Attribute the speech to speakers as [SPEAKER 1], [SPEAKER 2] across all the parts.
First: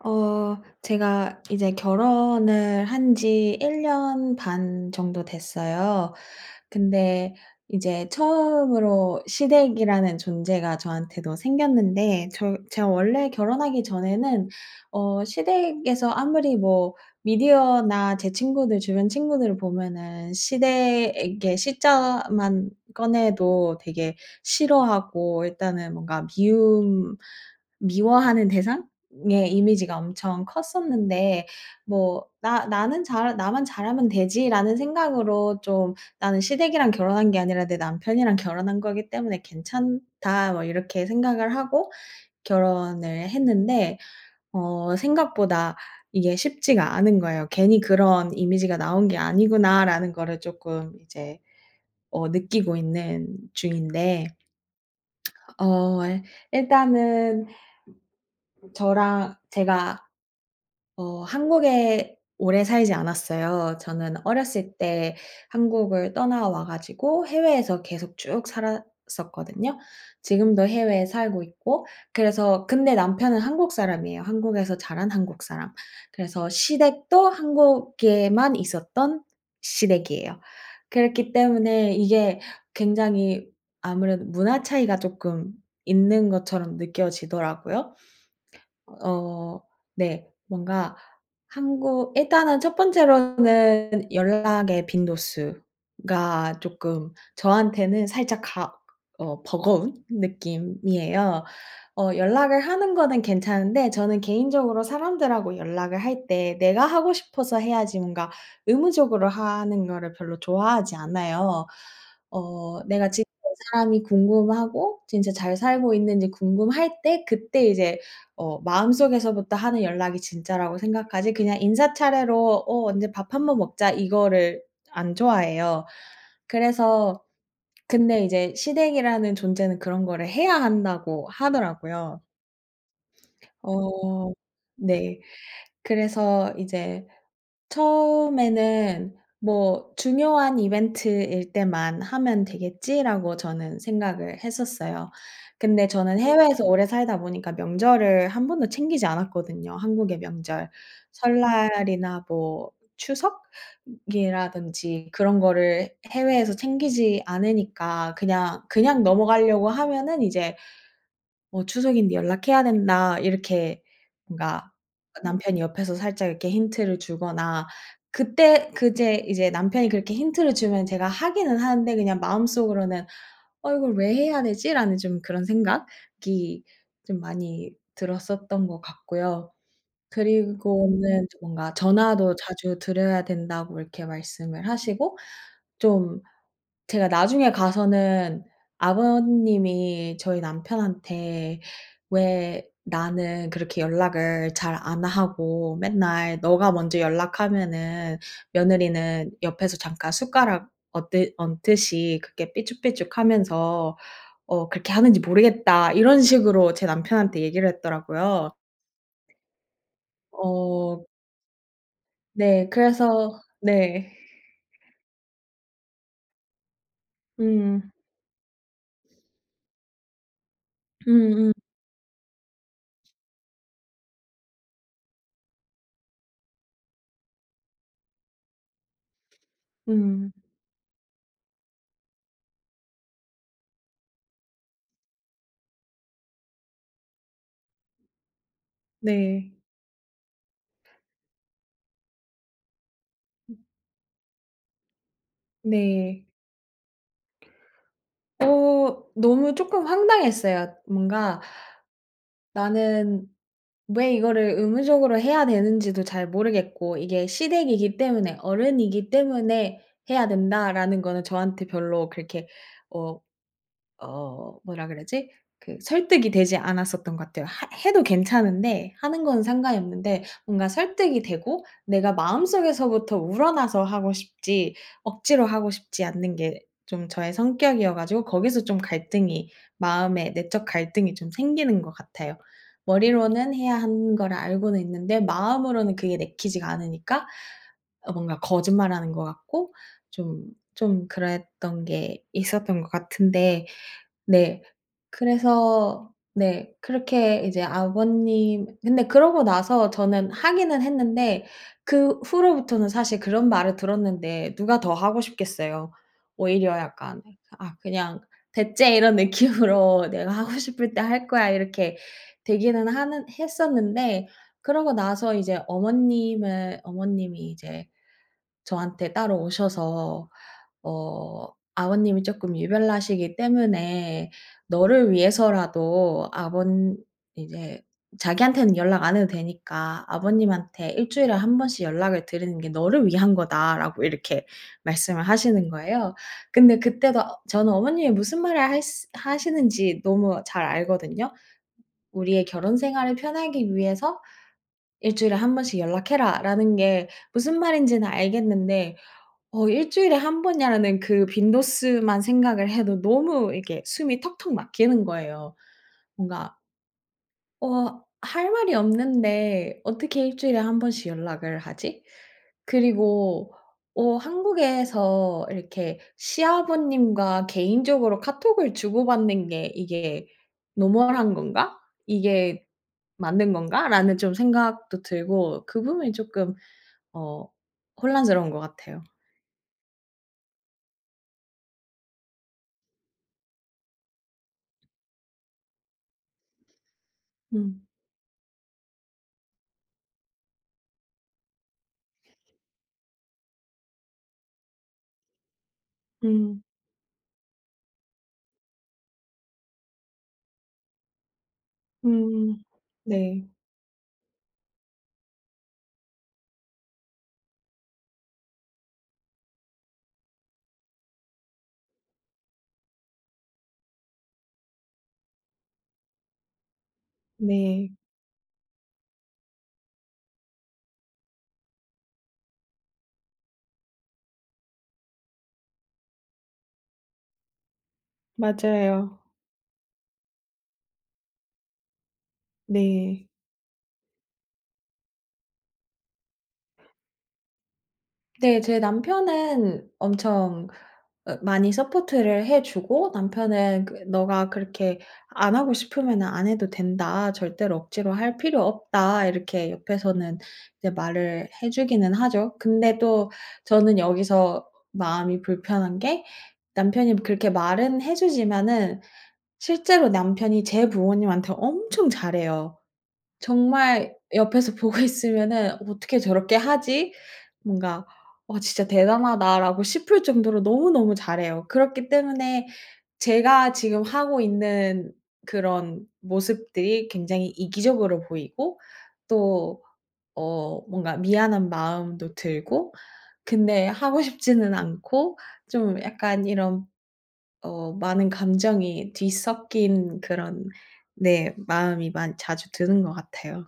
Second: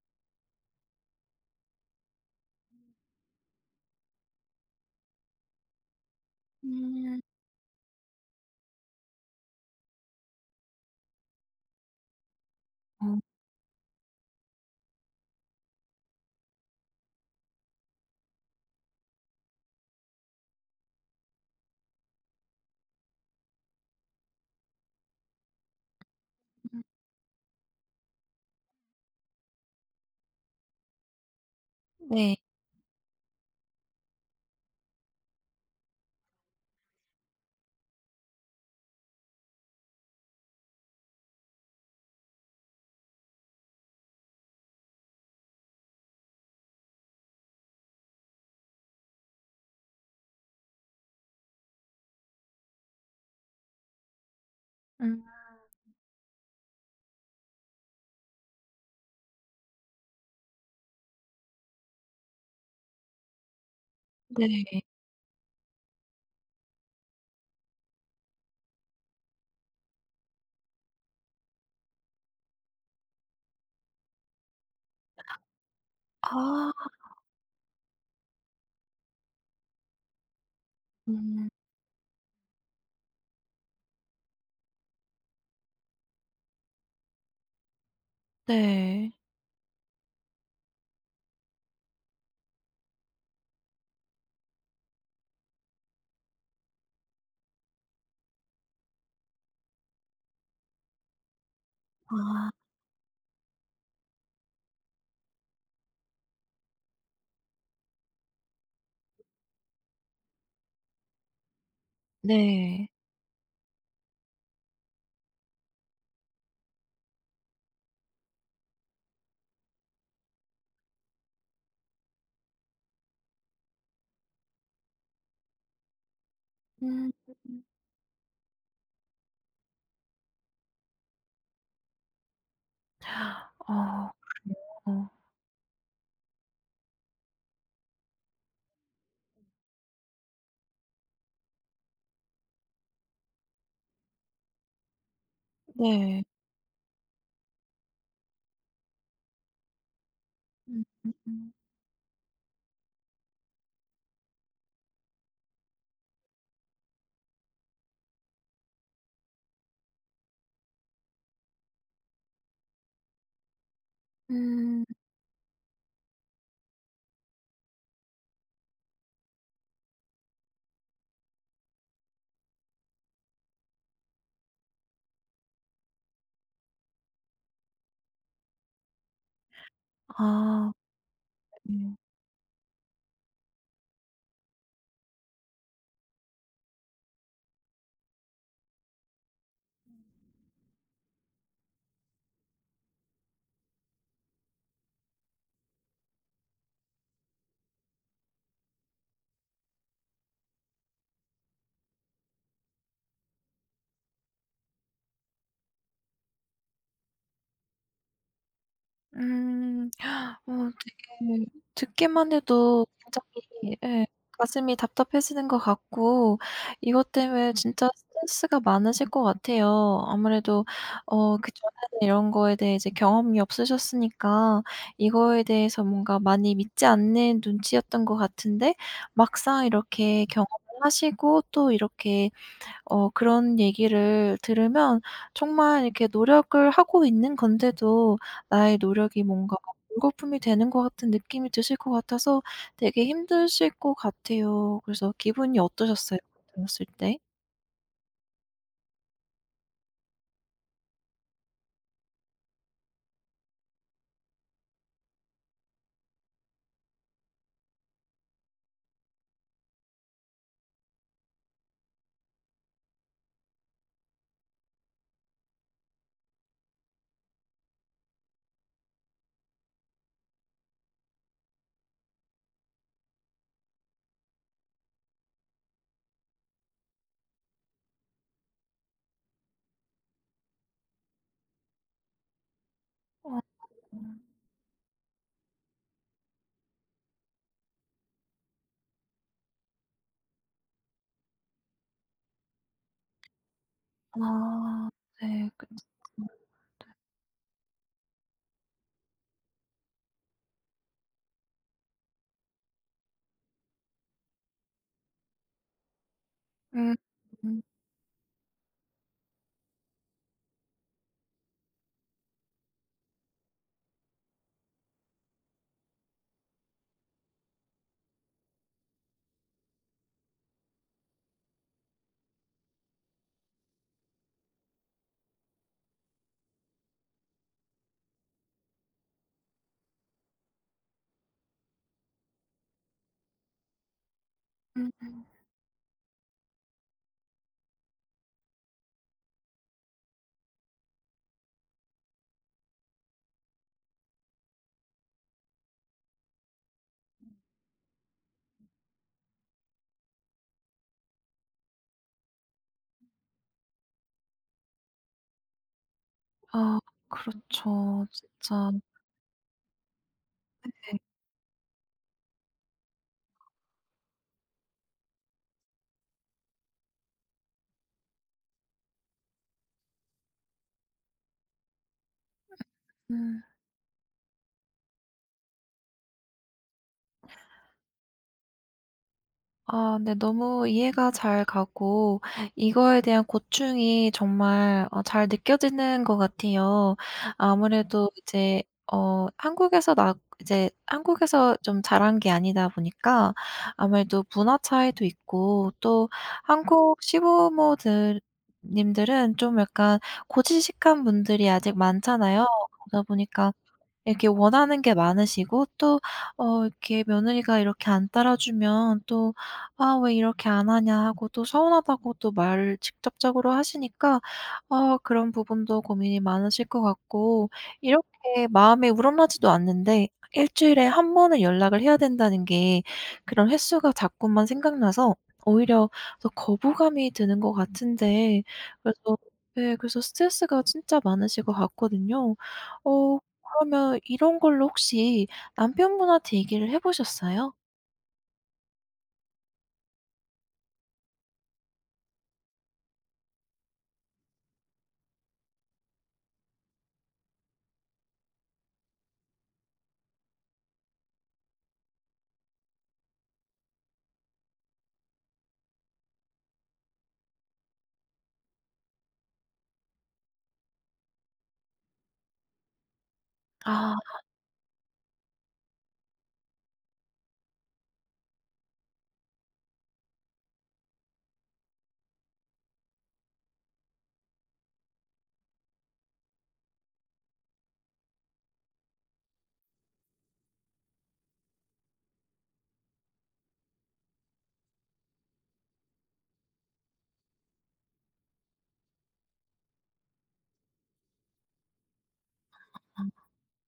[SPEAKER 1] 어. 제가 이제 결혼을 한 지 1 년 반 정도 됐어요.
[SPEAKER 2] 음.
[SPEAKER 1] 근데 이제 처음으로 시댁이라는 존재가 저한테도 생겼는데 저 제가
[SPEAKER 2] 어.
[SPEAKER 1] 원래 결혼하기 전에는 어, 시댁에서 아무리 뭐 미디어나 제 친구들 주변 친구들 보면은 시댁에 시자만 꺼내도 되게 싫어하고 일단은 뭔가
[SPEAKER 2] 음.
[SPEAKER 1] 미움, 미워하는 대상? 의 이미지가 엄청 컸었는데 뭐
[SPEAKER 2] 네.
[SPEAKER 1] '나 나는 잘 나만 잘하면 되지.'라는 생각으로 좀, '나는 시댁이랑 결혼한 게 아니라 내 남편이랑 결혼한 거기 때문에 괜찮다.' 뭐 이렇게 생각을 하고 결혼을 했는데 어 생각보다 이게 쉽지가 않은 거예요. '괜히 그런 이미지가 나온 게 아니구나.'라는 거를 쪼끔 이제 어, 느끼고 있는 중인데
[SPEAKER 2] 음.
[SPEAKER 1] 어, 왈 일단은 저랑 제가 어, 한국에 오래 살지 않았어요. 저는 어렸을
[SPEAKER 2] 네.
[SPEAKER 1] 때 한국을 떠나와 가지고 해외에서 계속 쭉 살았었거든요. 지금도 해외에 살고 있고. 그래서 근데 남편은 한국 사람이에요. 한국에서 자란 한국 사람. 그래서
[SPEAKER 2] 아.
[SPEAKER 1] 시댁도 한국에만 있었던 시댁이에요. 그렇기
[SPEAKER 2] 음.
[SPEAKER 1] 때문에 이게 굉장히 아무래도 문화 차이가 쪼끔 있는 것처럼 느껴지더라고요.
[SPEAKER 2] 네.
[SPEAKER 1] 어 네, 뭔가 한국 일단은 첫 번째로는 연락의 빈도수가 쪼끔 저한테는 살짝 가 어, 버거운 느낌이에요. 어,
[SPEAKER 2] 아.
[SPEAKER 1] 연락을 하는 거는 괜찮은데 저는 개인적으로 사람들하고 연락을 할 때 내가 하고 싶어서 해야지 뭔가 의무적으로 하는 거를 별로 좋아하지 않아요. 어
[SPEAKER 2] 네.
[SPEAKER 1] 내가 지금 이 사람이 궁금하고 진짜 잘 살고 있는지 궁금할 때 그때 이제 어, 마음속에서부터 하는 연락이 진짜라고 생각하지 그냥 인사 차례로 "어, 언제 밥 한번 먹자." 이거를 안 좋아해요.
[SPEAKER 2] 음.
[SPEAKER 1] 그래서 근데 이제 시댁이라는 존재는 그런 거를 해야 한다고 하더라고요.
[SPEAKER 2] 어.
[SPEAKER 1] 어.
[SPEAKER 2] 그래요?
[SPEAKER 1] 네. 그래서 이제 처음에는 '뭐 중요한 이벤트일 때만 하면 되겠지.'라고 저는 생각을 했었어요. 근데 저는
[SPEAKER 2] 네.
[SPEAKER 1] 해외에서 오래 살다 보니까 명절을 1 번도 챙기지 않았거든요, 한국의 명절.
[SPEAKER 2] 음 음 음.
[SPEAKER 1] 설날이나 뭐 추석? 이라던지 그런 거를 해외에서 챙기지 않으니까 그냥, 그냥 넘어가려고 하면은 이제 뭐 "추석인데 연락해야 된다." 이렇게 뭔가
[SPEAKER 2] 음.
[SPEAKER 1] 아 남편이 옆에서 살짝 이렇게 힌트를 주거나 그때 그제 이제 남편이 그렇게 힌트를 주면 제가 하기는 하는데 그냥 마음속으로는 '어 ,이걸 왜 해야 되지?' 라는 좀 그런 생각이 좀 많이 들었었던 것 같고요.
[SPEAKER 2] 아
[SPEAKER 1] 그리고는 뭔가
[SPEAKER 2] 음.
[SPEAKER 1] 전화도 자주 드려야 된다고 이렇게 말씀을 하시고 좀, 제가 나중에 가서는 아버님이 저희 남편한테 "왜 나는 그렇게 연락을 잘 안 하고 맨날 너가 먼저 연락하면은 며느리는 옆에서 잠깐 숟가락 얹드 얹듯이 그렇게 삐죽삐죽하면서 어, 그렇게 하는지 모르겠다." 이런 식으로 제 남편한테 얘기를 했더라고요.
[SPEAKER 2] 음. 어,
[SPEAKER 1] 어.
[SPEAKER 2] 어떡해. 듣기만
[SPEAKER 1] 네,
[SPEAKER 2] 해도
[SPEAKER 1] 그래서
[SPEAKER 2] 갑자기 예,
[SPEAKER 1] 네.
[SPEAKER 2] 가슴이 답답해지는 것 같고, 이것 때문에 진짜
[SPEAKER 1] 음.
[SPEAKER 2] 스트레스가 많으실 것 같아요. 아무래도 어,
[SPEAKER 1] 음음.
[SPEAKER 2] 그전에는 이런 거에 대해 경험이 없으셨으니까 이거에 대해서 뭔가 많이 믿지 않는 눈치였던 것 같은데 막상 이렇게
[SPEAKER 1] 음.
[SPEAKER 2] 경험을 하시고 또 이렇게 어, 그런 얘기를 들으면 정말 이렇게 노력을 하고 있는 건데도 나의 노력이
[SPEAKER 1] 네.
[SPEAKER 2] 뭔가 물거품이 되는 것 같은 느낌이 드실 것 같아서 되게
[SPEAKER 1] 음.
[SPEAKER 2] 힘드실 것 같아요. 그래서 기분이 어떠셨어요?
[SPEAKER 1] 네.
[SPEAKER 2] 들었을 때?
[SPEAKER 1] 어 너무 쪼끔 황당했어요. 뭔가 나는 왜 이거를 의무적으로 해야 되는지도 잘 모르겠고 '이게 시댁이기 때문에 어른이기 때문에 해야 된다.'라는 거는 저한테 별로 그렇게 어 어 뭐라 그러지? 그 설득이 되지 않았었던 것 같아요. 하 해도 괜찮은데 하는 건 상관이 없는데 뭔가 설득이 되고 내가 마음속에서부터 우러나서 하고 싶지 억지로 하고 싶지 않는 게 좀 저의 성격이어 가지고 거기서 좀 갈등이 마음에 내적 갈등이 좀 생기는 것 같아요.
[SPEAKER 2] 어.
[SPEAKER 1] 머리로는 해야 하는
[SPEAKER 2] 음.
[SPEAKER 1] 거를 알고는 있는데 마음으로는 그게 내키지가 않으니까 어 뭔가 거짓말하는 것 같고 좀, 좀 그랬던 게 있었던 것 같은데 네.
[SPEAKER 2] 아 네.
[SPEAKER 1] 그래서 네
[SPEAKER 2] [unintelligible]
[SPEAKER 1] 그렇게 이제 아버님 근데 그러고 나서 저는 하기는 했는데 그 후로부터는 사실 그런 말을 들었는데 누가 더 하고 싶겠어요. 오히려
[SPEAKER 2] 음
[SPEAKER 1] 약간
[SPEAKER 2] 음.
[SPEAKER 1] 아 그냥 '배 째.' 이런 느낌으로 '내가 하고 싶을 때 할거야.' 이렇게 되기는 하는 했었는데 그러고 나서 이제 어머님을 어머님이 이제 저한테 따로 오셔서 어 "아버님이 쪼끔 유별나시기 때문에 너를 위해서라도 아번 이제 자기한테는 연락 안 해도 되니까 아버님한테 1 주일에 1 번씩 연락을 드리는게 너를 위한거다."라고 이렇게 말씀을
[SPEAKER 2] 음음.
[SPEAKER 1] 하시는 거예요. 근데 그때도 저는 어머님이 무슨 말을 할스 하시는지 너무 잘 알거든요. "우리의 결혼생활을 편하기 위해서 1 주일에 1 번씩 연락해라."라는 게 무슨 말인지는 알겠는데 어 '1 주일에 1 번이야.'라는 그 빈도수만 생각을 해도 너무 이렇게 숨이 턱턱 막히는 거예요. 뭔가
[SPEAKER 2] 아
[SPEAKER 1] 어
[SPEAKER 2] 그렇죠.
[SPEAKER 1] '할
[SPEAKER 2] 진짜.
[SPEAKER 1] 말이 없는데 어떻게 1 주일에 1
[SPEAKER 2] 네.
[SPEAKER 1] 번씩 연락을 하지?' 그리고 어 '한국에서 이렇게 시아버님과 개인적으로 카톡을 주고 받는 게 이게 노멀한 건가? 이게
[SPEAKER 2] 음.
[SPEAKER 1] 맞는 건가?'라는 좀 생각도 들고 그 부분이 쪼끔 어 혼란스러운 것 같아요.
[SPEAKER 2] 아, 네. 너무 이해가 잘 가고 이거에 대한 고충이 정말 어, 잘 느껴지는 것 같아요.
[SPEAKER 1] 음.
[SPEAKER 2] 아무래도 이제 어, 한국에서 나 이제 한국에서 좀 자란 게 아니다 보니까 아무래도 문화 차이도 있고 또
[SPEAKER 1] 음.
[SPEAKER 2] 한국 시부모들 님들은 좀 약간 고지식한 분들이 아직 많잖아요.
[SPEAKER 1] 음
[SPEAKER 2] 그러다
[SPEAKER 1] 네.
[SPEAKER 2] 보니까 이렇게 원하는 게 많으시고 또 어, 이렇게 며느리가 이렇게 안 따라주면 또 "아, 왜 이렇게 안 하냐." 하고 또 서운하다고 말을 직접적으로 하시니까 아, 그런 부분도 고민이 많으실 것 같고
[SPEAKER 1] 네.
[SPEAKER 2] 이렇게 마음에 우러나지도 않는데 일주일에 1 번은 연락을 해야 된다는 게 그런 횟수가 자꾸만 생각나서 오히려 더 거부감이 드는 것 같은데 그래서
[SPEAKER 1] 맞아요.
[SPEAKER 2] 네, 그래서 스트레스가 진짜 많으실 것 같거든요. 어,
[SPEAKER 1] 네.
[SPEAKER 2] 그러면 이런 걸로 혹시 남편분한테 얘기를 해 보셨어요?
[SPEAKER 1] 네, 제 남편은 엄청 어, 많이 서포트를 해 주고 남편은 그 "네가 그렇게 안 하고 싶으면은 안 해도 된다. 절대로 억지로 할 필요 없다." 이렇게 옆에서는 이제 말을 해 주기는 하죠. 근데 또 저는 여기서 마음이 불편한 게 남편이 뭐 그렇게 말은 해 주지만은 실제로 남편이 제 부모님한테 엄청 잘해요.
[SPEAKER 2] 아.
[SPEAKER 1] 정말 옆에서 보고 있으면은 '어떻게 저렇게 하지?' 뭔가 '어, 진짜 대단하다.'라고 싶을 정도로 너무너무 잘해요. 그렇기 때문에 제가 지금 하고 있는 그런 모습들이 굉장히 이기적으로 보이고 또 어, 뭔가 미안한 마음도 들고 근데 하고 싶지는 않고 좀 약간 이런 어, 많은 감정이 뒤섞인 그런 네, 마음이 많이 자주 드는
[SPEAKER 2] 아.
[SPEAKER 1] 것 같아요.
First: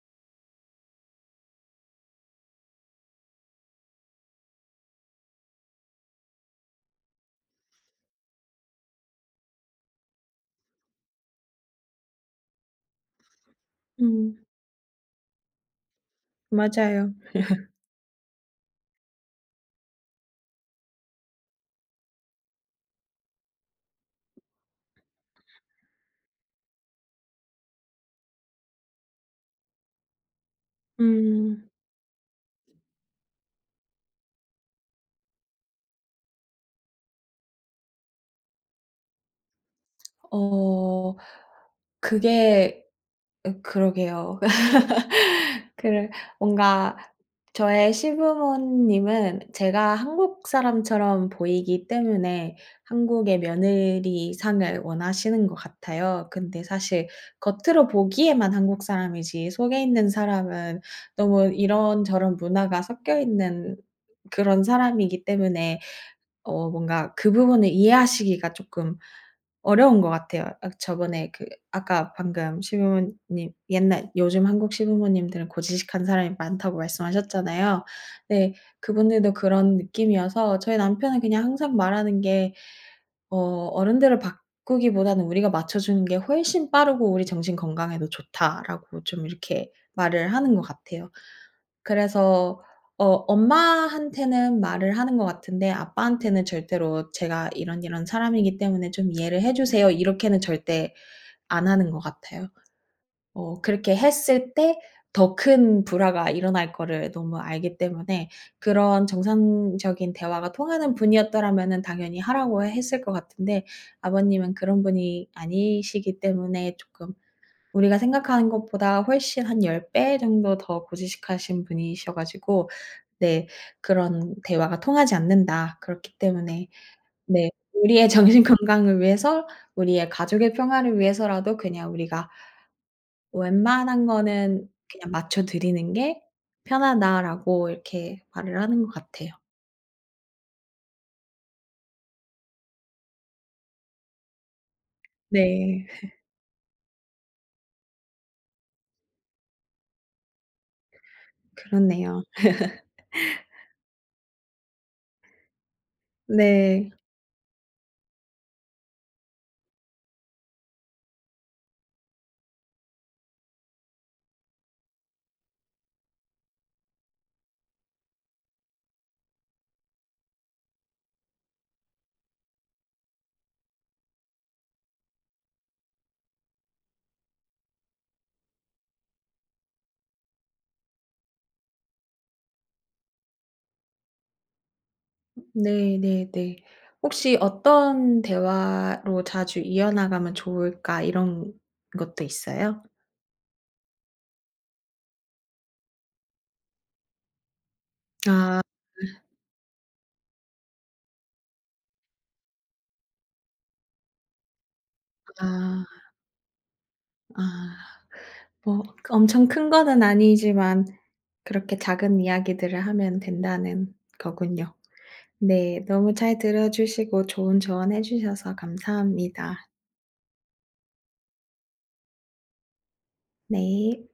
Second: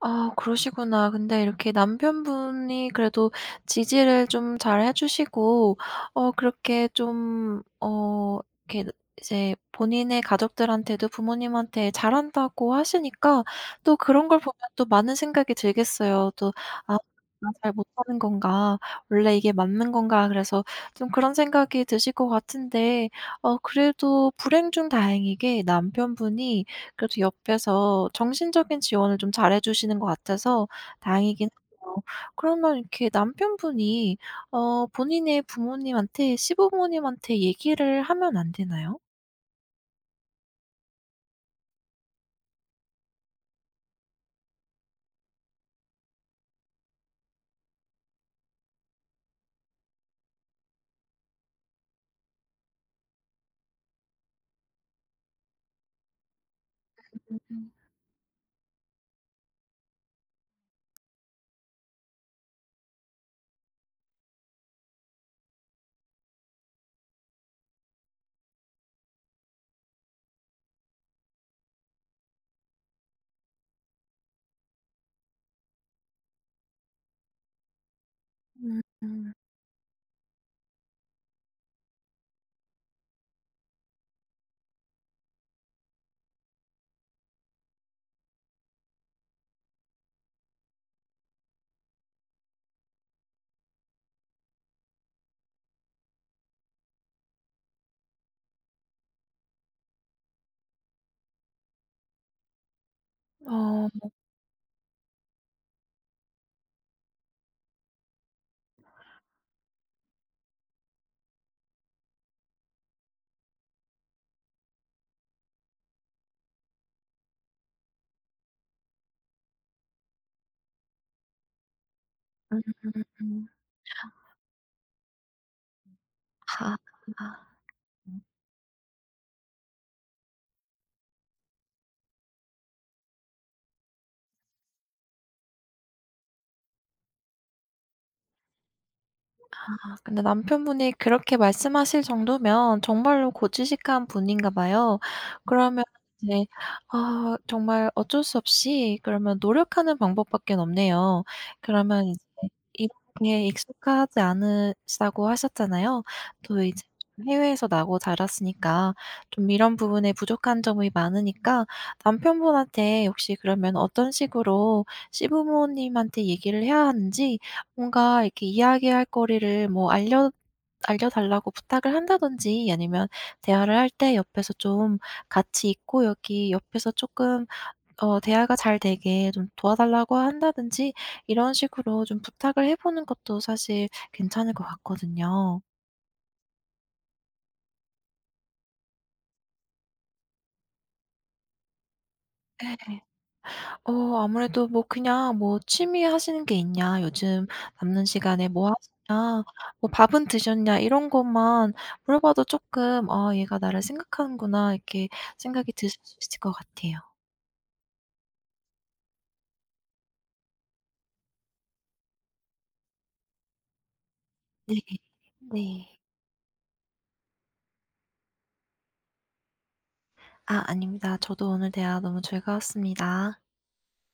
[SPEAKER 2] 아, 그러시구나. 근데 이렇게 남편분이 그래도 지지를 좀 잘해 주시고 어, 그렇게 좀 어. 이렇게 이제 본인의 가족들한테도 부모님한테 잘한다고 하시니까 또 그런 걸
[SPEAKER 1] 음.
[SPEAKER 2] 보면 또 많은 생각이 들겠어요. 또 '아,
[SPEAKER 1] 맞아요.
[SPEAKER 2] 내가 잘 못하는 건가? 원래 이게 맞는 건가?' 그래서 좀 그런 생각이 드실 것 같은데 어, 그래도 불행 중 다행이게 남편분이 그래도 옆에서 정신적인 지원을 좀 잘해 주시는 것 같아서 다행이긴
[SPEAKER 1] 음.
[SPEAKER 2] 해요. 그러면 이렇게 남편분이 어, 본인의 부모님한테 시부모님한테 얘기를 하면 안 되나요?
[SPEAKER 1] 어. 그게 어, 그러게요. 그러 뭔가 저의 시부모님은 제가 한국 사람처럼 보이기 때문에 한국의 며느리 상을 원하시는 것 같아요. 근데 사실
[SPEAKER 2] [unintelligible]
[SPEAKER 1] 겉으로 보기에만 한국 사람이지 속에 있는 사람은 너무 이런저런 문화가 섞여 있는 그런 사람이기 때문에 어, 뭔가 그 부분을 이해하시기가 쪼끔 어려운 것 같아요. 아 그 저번에 그 아까 방금 시부모님 옛날 요즘 한국 시부모님들은 고지식한 사람이 많다고 말씀하셨잖아요. 네,
[SPEAKER 2] 음 음.
[SPEAKER 1] 그분들도 그런 느낌이어서 저희 남편은 그냥 항상 말하는 게 어 "어른들을 바꾸기보다는 우리가 맞춰주는 게 훨씬 빠르고 우리 정신 건강에도 좋다."라고 좀 이렇게 말을 하는 것 같아요. 그래서 어 엄마한테는 말을 하는 것 같은데 아빠한테는 절대로 "제가 이런이런 사람이기 때문에 좀 이해를 해 주세요." 이렇게는 절대 안 하는 것 같아요. 어,
[SPEAKER 2] 아.
[SPEAKER 1] 그렇게 했을 때 더 큰 불화가 일어날 거를 너무 알기 때문에 그런 정상적인 대화가 통하는 분이었더라면은 당연히 하라고 했을 것 같은데 아버님은 그런 분이 아니시기 때문에 쪼끔 우리가 생각하는 것보다 훨씬 한 10 배 정도 더 고지식하신 분이셔 가지고
[SPEAKER 2] 음음음.
[SPEAKER 1] 네 그런 대화가 통하지 않는다." 그렇기 때문에
[SPEAKER 2] 아,
[SPEAKER 1] 네
[SPEAKER 2] 그렇구나.
[SPEAKER 1] 우리의 정신건강을 위해서 우리의 가족의 평화를 위해서라도 그냥 우리가 웬만한 거는 그냥 맞춰 드리는 게 편하다."라고 이렇게 말을 하는 것 같아요.
[SPEAKER 2] 아, 근데 남편분이 그렇게 말씀하실 정도면 정말로 고지식한 분인가 봐요. 그러면
[SPEAKER 1] 네.
[SPEAKER 2] 이제 아 정말 어쩔 수 없이 그러면 노력하는 방법밖에는 없네요. 그러면 이제
[SPEAKER 1] 그렇네요.
[SPEAKER 2] 이런 게 익숙하지 않으시다고 하셨잖아요. 또 이제
[SPEAKER 1] 네.
[SPEAKER 2] 해외에서 나고 자랐으니까 좀 이런 부분에 부족한 점이 많으니까, 남편분한테 혹시 그러면 어떤 식으로 시부모님한테 얘기를 해야 하는지 뭔가 이렇게 이야기할 거리를 뭐 알려 알려달라고 부탁을 한다든지 아니면 대화를 할 때 옆에서 좀 같이 있고 여기 옆에서 쪼끔 어 대화가 잘 되게 좀 도와달라고 한다든지 이런 식으로 좀 부탁을 해 보는 것도 사실 괜찮을 것 같거든요.
[SPEAKER 1] 네네네. 혹시 어떤 대화로 자주 이어나가면 좋을까 이런 것도 있어요?
[SPEAKER 2] 예. 어 아무래도 뭐 그냥 뭐 "취미 하시는 게 있냐? 요즘 남는 시간에
[SPEAKER 1] 아. 아.
[SPEAKER 2] 뭐 하시냐? 뭐 밥은 드셨냐?" 이런 것만 물어봐도 쪼끔 '아, 얘가 나를 생각하는구나.' 이렇게 생각이
[SPEAKER 1] 아.
[SPEAKER 2] 드실 수 있을 것 같아요.
[SPEAKER 1] 아. 뭐 그 엄청 큰 거는 아니지만 그렇게 작은 이야기들을 하면 된다는 거군요.
[SPEAKER 2] 네.
[SPEAKER 1] 네,
[SPEAKER 2] 네.
[SPEAKER 1] 너무 잘 들어 주시고 좋은 조언 해 주셔서 감사합니다.
[SPEAKER 2] 아, 아닙니다. 저도 오늘 대화 너무 즐거웠습니다.
[SPEAKER 1] 네.